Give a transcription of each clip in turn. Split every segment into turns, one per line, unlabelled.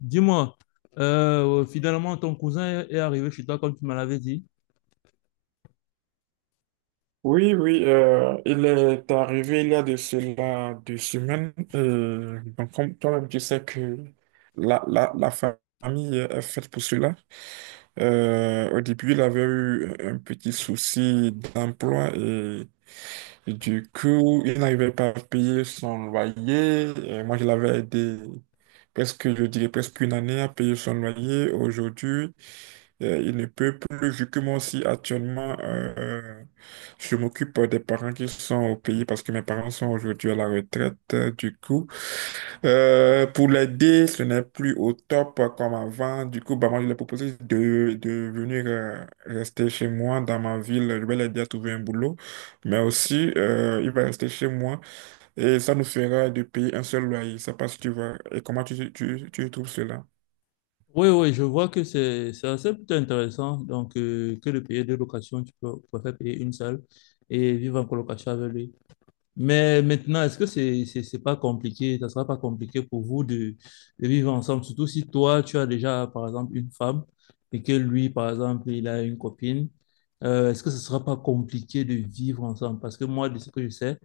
Dis-moi, finalement, ton cousin est arrivé chez toi comme tu me l'avais dit.
Oui, oui, il est arrivé il y a de cela 2 semaines. Et donc, comme toi-même, tu sais que la famille est faite pour cela. Au début, il avait eu un petit souci d'emploi et du coup, il n'arrivait pas à payer son loyer. Et moi, je l'avais aidé presque, je dirais, presque une année à payer son loyer. Aujourd'hui, il ne peut plus, vu que moi aussi actuellement, je m'occupe des parents qui sont au pays parce que mes parents sont aujourd'hui à la retraite. Du coup, pour l'aider, ce n'est plus au top comme avant. Du coup, bah, moi, je lui ai proposé de venir rester chez moi dans ma ville. Je vais l'aider à trouver un boulot. Mais aussi, il va rester chez moi et ça nous fera de payer un seul loyer. Ça passe, tu vois. Et comment tu trouves cela?
Oui, oui, je vois que c'est assez plutôt intéressant. Donc, que de payer deux locations, tu peux, préfères payer une seule et vivre en colocation avec lui. Mais maintenant, est-ce que c'est pas compliqué? Ça sera pas compliqué pour vous de vivre ensemble, surtout si toi, tu as déjà, par exemple, une femme et que lui, par exemple, il a une copine. Est-ce que ce sera pas compliqué de vivre ensemble? Parce que moi, de ce que je sais,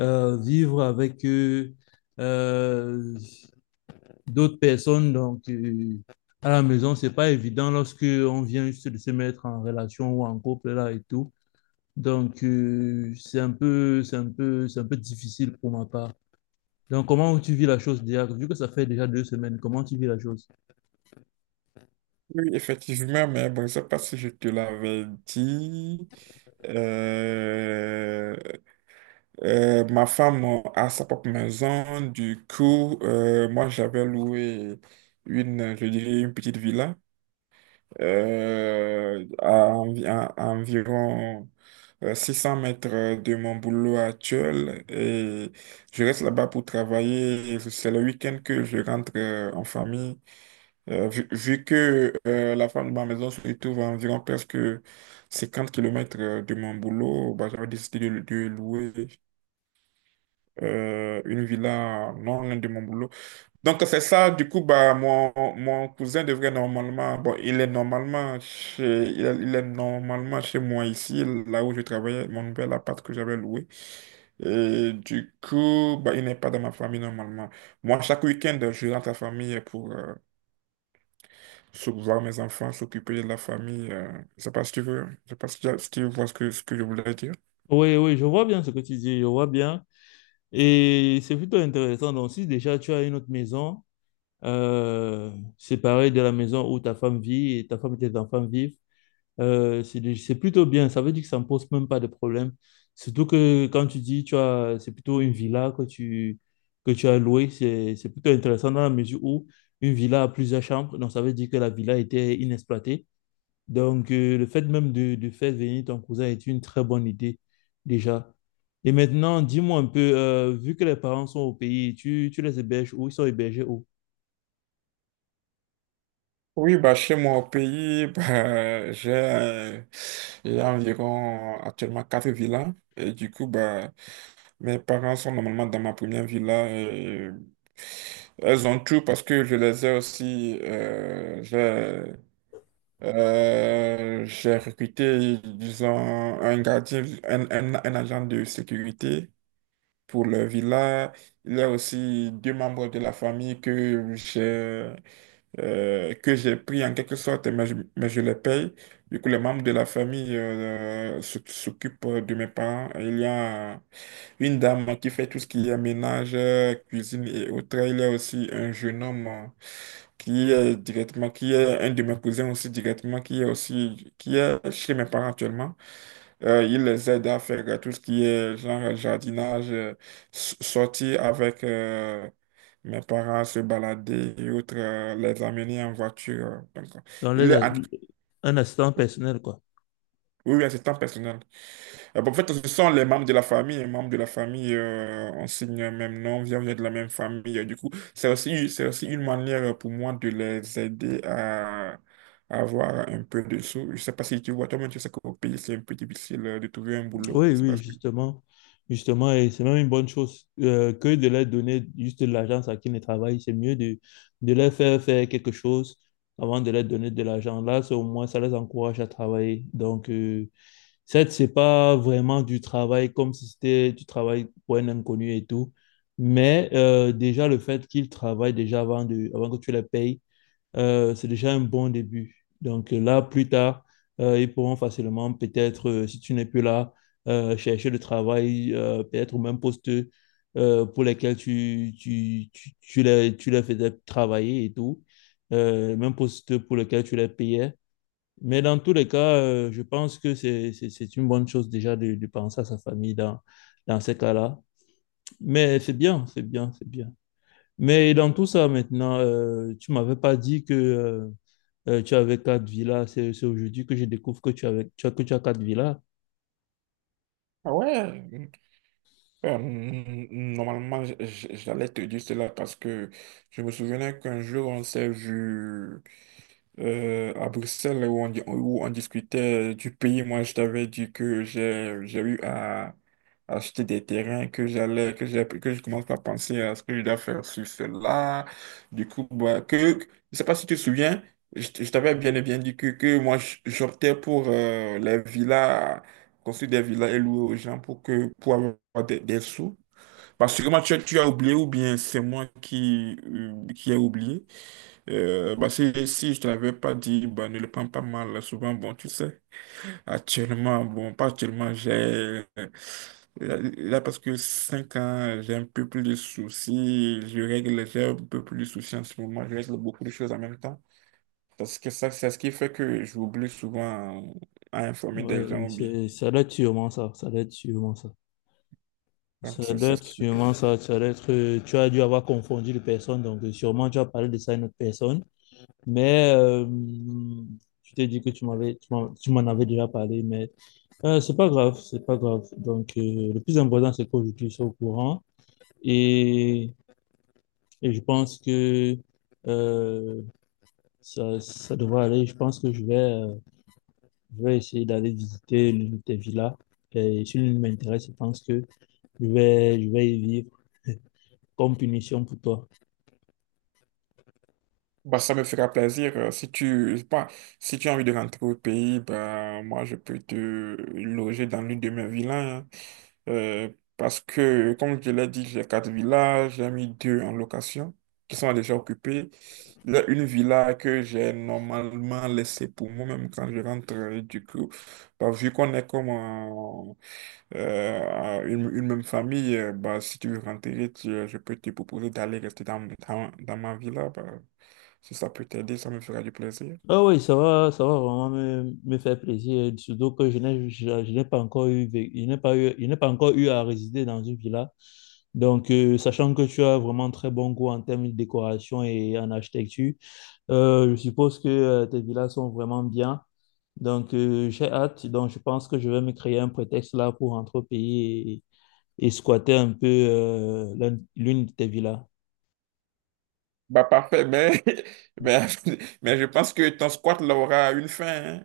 vivre avec euh, d'autres personnes. Donc, à la maison, c'est pas évident lorsque on vient juste de se mettre en relation ou en couple là et tout. Donc, c'est un peu difficile pour ma part. Donc, comment tu vis la chose déjà? Vu que ça fait déjà deux semaines, comment tu vis la chose?
Oui, effectivement, mais bon, je ne sais pas si je te l'avais dit. Euh, ma femme a sa propre maison. Du coup, moi, j'avais loué une, je dirais, une petite villa à environ 600 mètres de mon boulot actuel. Et je reste là-bas pour travailler. C'est le week-end que je rentre en famille. Vu que la femme de ma maison se trouve à environ presque 50 kilomètres de mon boulot, bah, j'avais décidé de louer une villa non loin de mon boulot. Donc c'est ça, du coup, bah, mon cousin devrait normalement, bon, il est normalement chez moi ici, là où je travaillais, mon nouvel appart que j'avais loué. Et du coup, bah, il n'est pas dans ma famille normalement. Moi, chaque week-end, je rentre à la famille pour, voir mes enfants, s'occuper de la famille. Je sais pas si tu veux, je sais pas si tu vois ce que je voulais dire.
Oui, oui, je vois bien ce que tu dis, je vois bien. Et c'est plutôt intéressant. Donc, si déjà tu as une autre maison, euh, séparée de la maison où ta femme vit et ta femme et tes enfants vivent. C'est plutôt bien. Ça veut dire que ça ne pose même pas de problème. Surtout que quand tu dis, tu as, c'est plutôt une villa que tu as louée. C'est plutôt intéressant dans la mesure où une villa a plusieurs chambres. Donc, ça veut dire que la villa était inexploitée. Donc, le fait même de faire venir ton cousin est une très bonne idée déjà. Et maintenant, dis-moi un peu, vu que les parents sont au pays, tu les héberges où? Ils sont hébergés où?
Oui, bah, chez moi au pays, bah, j'ai environ actuellement quatre villas. Et du coup, bah, mes parents sont normalement dans ma première villa. Et elles ont tout parce que je les ai aussi. J'ai recruté, disons, un gardien, un agent de sécurité pour le villa. Il y a aussi deux membres de la famille que j'ai pris en quelque sorte, mais je les paye. Du coup, les membres de la famille s'occupent de mes parents. Il y a une dame qui fait tout ce qui est ménage, cuisine et autres. Il y a aussi un jeune homme qui est directement, qui est un de mes cousins aussi directement, qui est aussi, qui est chez mes parents actuellement. Il les aide à faire tout ce qui est genre jardinage, sortir avec mes parents, se balader et autres, les amener en voiture. Donc,
Dans les,
il est
a-
en-
un assistant personnel, quoi.
oui, assistant personnel. Bon, en fait, ce sont les membres de la famille. Les membres de la famille, on signe le même nom, on vient de la même famille. Du coup, c'est aussi une manière pour moi de les aider à avoir un peu de sous. Je sais pas si tu vois, toi-même, tu sais qu'au pays, c'est un peu difficile de trouver un boulot.
Oui,
Je sais pas.
oui, justement. Justement, et c'est même une bonne chose que de leur donner juste de l'argent à qui ne travaille. C'est mieux de leur faire faire quelque chose avant de leur donner de l'argent. Là, c'est au moins, ça les encourage à travailler. Donc, certes, c'est pas vraiment du travail comme si c'était du travail pour un inconnu et tout. Mais déjà, le fait qu'ils travaillent déjà avant, avant que tu les payes, c'est déjà un bon début. Donc là, plus tard, ils pourront facilement, peut-être, si tu n'es plus là, chercher le travail, peut-être au même poste pour lesquels tu les faisais travailler et tout, même poste pour lequel tu les payais. Mais dans tous les cas, je pense que c'est une bonne chose déjà de penser à sa famille dans ces cas-là. Mais c'est bien, c'est bien, c'est bien. Mais dans tout ça maintenant, tu m'avais pas dit que tu avais quatre villas, c'est aujourd'hui que je découvre que tu avais, tu as, que tu as quatre villas.
Ah ouais, normalement, j'allais te dire cela parce que je me souvenais qu'un jour, on s'est vu à Bruxelles où on discutait du pays, moi je t'avais dit que j'ai eu à acheter des terrains, que j'allais, que j'ai, que je commence à penser à ce que je dois faire sur cela. Du coup, bah, je sais pas si tu te souviens, je t'avais bien et bien dit que, moi j'optais pour les villas, construire des villas et louer aux gens pour avoir des sous. Parce que moi, tu as oublié ou bien c'est moi qui ai oublié. Bah, si je ne l'avais pas dit, bah, ne le prends pas mal. Souvent, bon, tu sais, actuellement, bon, pas actuellement, j'ai. Là, là, parce que 5 ans, j'ai un peu plus de soucis. J'ai un peu plus de soucis en ce moment. Je règle beaucoup de choses en même temps. Parce que ça, c'est ce qui fait que j'oublie souvent à informer des
Ouais
gens,
mais
ou bien.
ça doit être sûrement ça, ça doit être sûrement ça.
Donc,
Ça
c'est
doit
c'est
être
ce qui
sûrement
fait.
ça, ça doit être, tu as dû avoir confondu les personnes, donc sûrement tu as parlé de ça à une autre personne. Mais tu t'es dit que tu m'en avais déjà parlé, mais c'est pas grave, c'est pas grave. Donc le plus important, c'est qu'aujourd'hui, je suis au courant et, et je pense que euh, ça devrait aller. Je pense que je vais... Je vais essayer d'aller visiter l'une de tes villas. Et si l'une m'intéresse, je pense que je vais y vivre comme punition pour toi.
Bah, ça me fera plaisir. Si tu, Bah, si tu as envie de rentrer au pays, bah, moi, je peux te loger dans l'une de mes villas, hein. Euh, parce que, comme je l'ai dit, j'ai quatre villas, j'ai mis deux en location qui sont déjà occupées. Il y a une villa que j'ai normalement laissée pour moi-même quand je rentre. Et du coup, bah, vu qu'on est comme une même famille, bah, si tu veux rentrer, je peux te proposer d'aller rester dans, dans ma villa, bah. Si ça peut t'aider, ça me fera du plaisir.
Ah oui, ça va vraiment me faire plaisir. Surtout que je n'ai pas encore eu, vé- je n'ai pas eu, je n'ai pas encore eu à résider dans une villa. Donc, sachant que tu as vraiment très bon goût en termes de décoration et en architecture, je suppose que tes villas sont vraiment bien. Donc, j'ai hâte. Donc, je pense que je vais me créer un prétexte là pour rentrer au pays et squatter un peu l'une de tes villas.
Bah parfait, mais, mais, mais je pense que ton squat là aura une fin,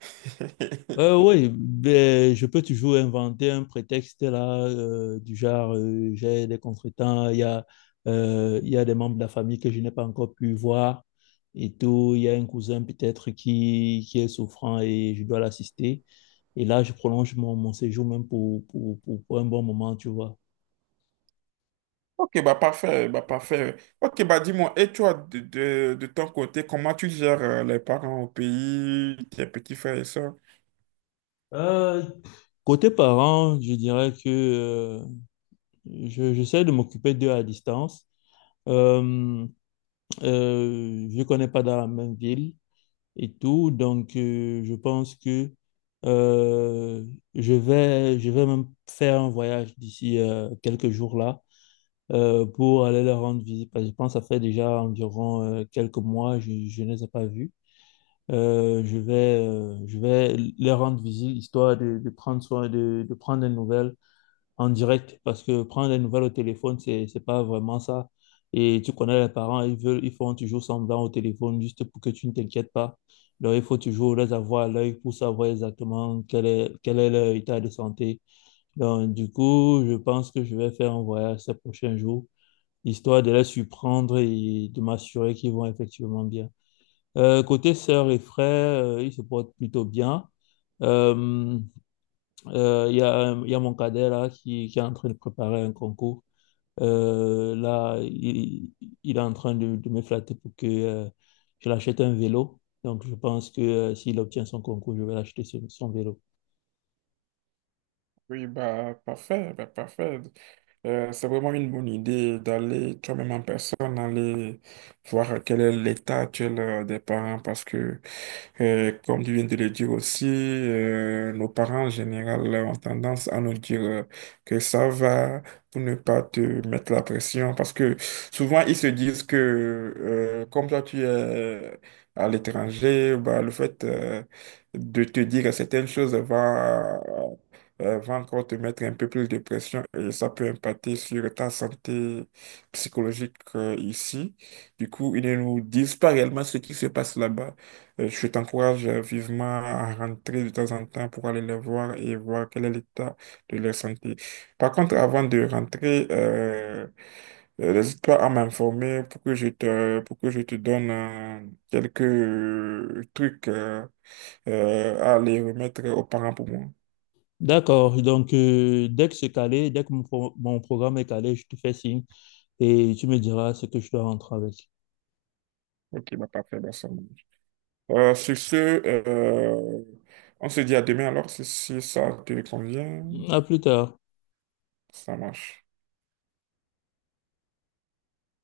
hein.
Oui, ben, je peux toujours inventer un prétexte là, du genre j'ai des contretemps, il y a des membres de la famille que je n'ai pas encore pu voir et tout, il y a un cousin peut-être qui est souffrant et je dois l'assister. Et là, je prolonge mon séjour même pour un bon moment, tu vois.
Ok, bah parfait, bah parfait. Ok, bah dis-moi, et toi, de ton côté, comment tu gères les parents au pays, tes petits frères et sœurs?
Euh, Côté parents, je dirais que j'essaie de m'occuper d'eux à distance. Euh, je ne connais pas dans la même ville et tout, donc je pense que euh, je vais même faire un voyage d'ici quelques jours là pour aller leur rendre visite. Parce que je pense que ça fait déjà environ quelques mois, je ne les ai pas vus. Euh, je vais, je vais leur rendre visite histoire de prendre soin, de prendre des nouvelles en direct parce que prendre les nouvelles au téléphone, c'est pas vraiment ça. Et tu connais les parents, ils veulent, ils font toujours semblant au téléphone juste pour que tu ne t'inquiètes pas. Donc, il faut toujours les avoir à l'œil pour savoir exactement quel est leur état de santé. Donc, du coup, je pense que je vais faire un voyage ces prochains jours, histoire de les surprendre et de m'assurer qu'ils vont effectivement bien. Côté sœurs et frères, ils se portent plutôt bien. Euh, Il y a, il y a mon cadet là qui est en train de préparer un concours. Euh, là, il, il est en train de me flatter pour que je l'achète un vélo. Donc, je pense que s'il obtient son concours, je vais l'acheter son vélo.
Oui, bah parfait, bah parfait. C'est vraiment une bonne idée d'aller toi-même en personne, aller voir quel est l'état actuel des parents parce que, comme tu viens de le dire aussi, nos parents en général ont tendance à nous dire que ça va pour ne pas te mettre la pression parce que souvent ils se disent que, comme toi tu es à l'étranger, bah, le fait de te dire certaines choses va encore te mettre un peu plus de pression et ça peut impacter sur ta santé psychologique ici. Du coup, ils ne nous disent pas réellement ce qui se passe là-bas. Je t'encourage vivement à rentrer de temps en temps pour aller les voir et voir quel est l'état de leur santé. Par contre, avant de rentrer, n'hésite pas à m'informer pour que je te donne quelques trucs à aller remettre aux parents pour moi.
D'accord. Donc, dès que c'est calé, dès que mon programme est calé, je te fais signe et tu me diras ce que je dois rentrer avec.
Ok, bah parfait, bah ça marche. Sur ce, on se dit à demain alors, si ça te convient,
À plus tard.
ça marche.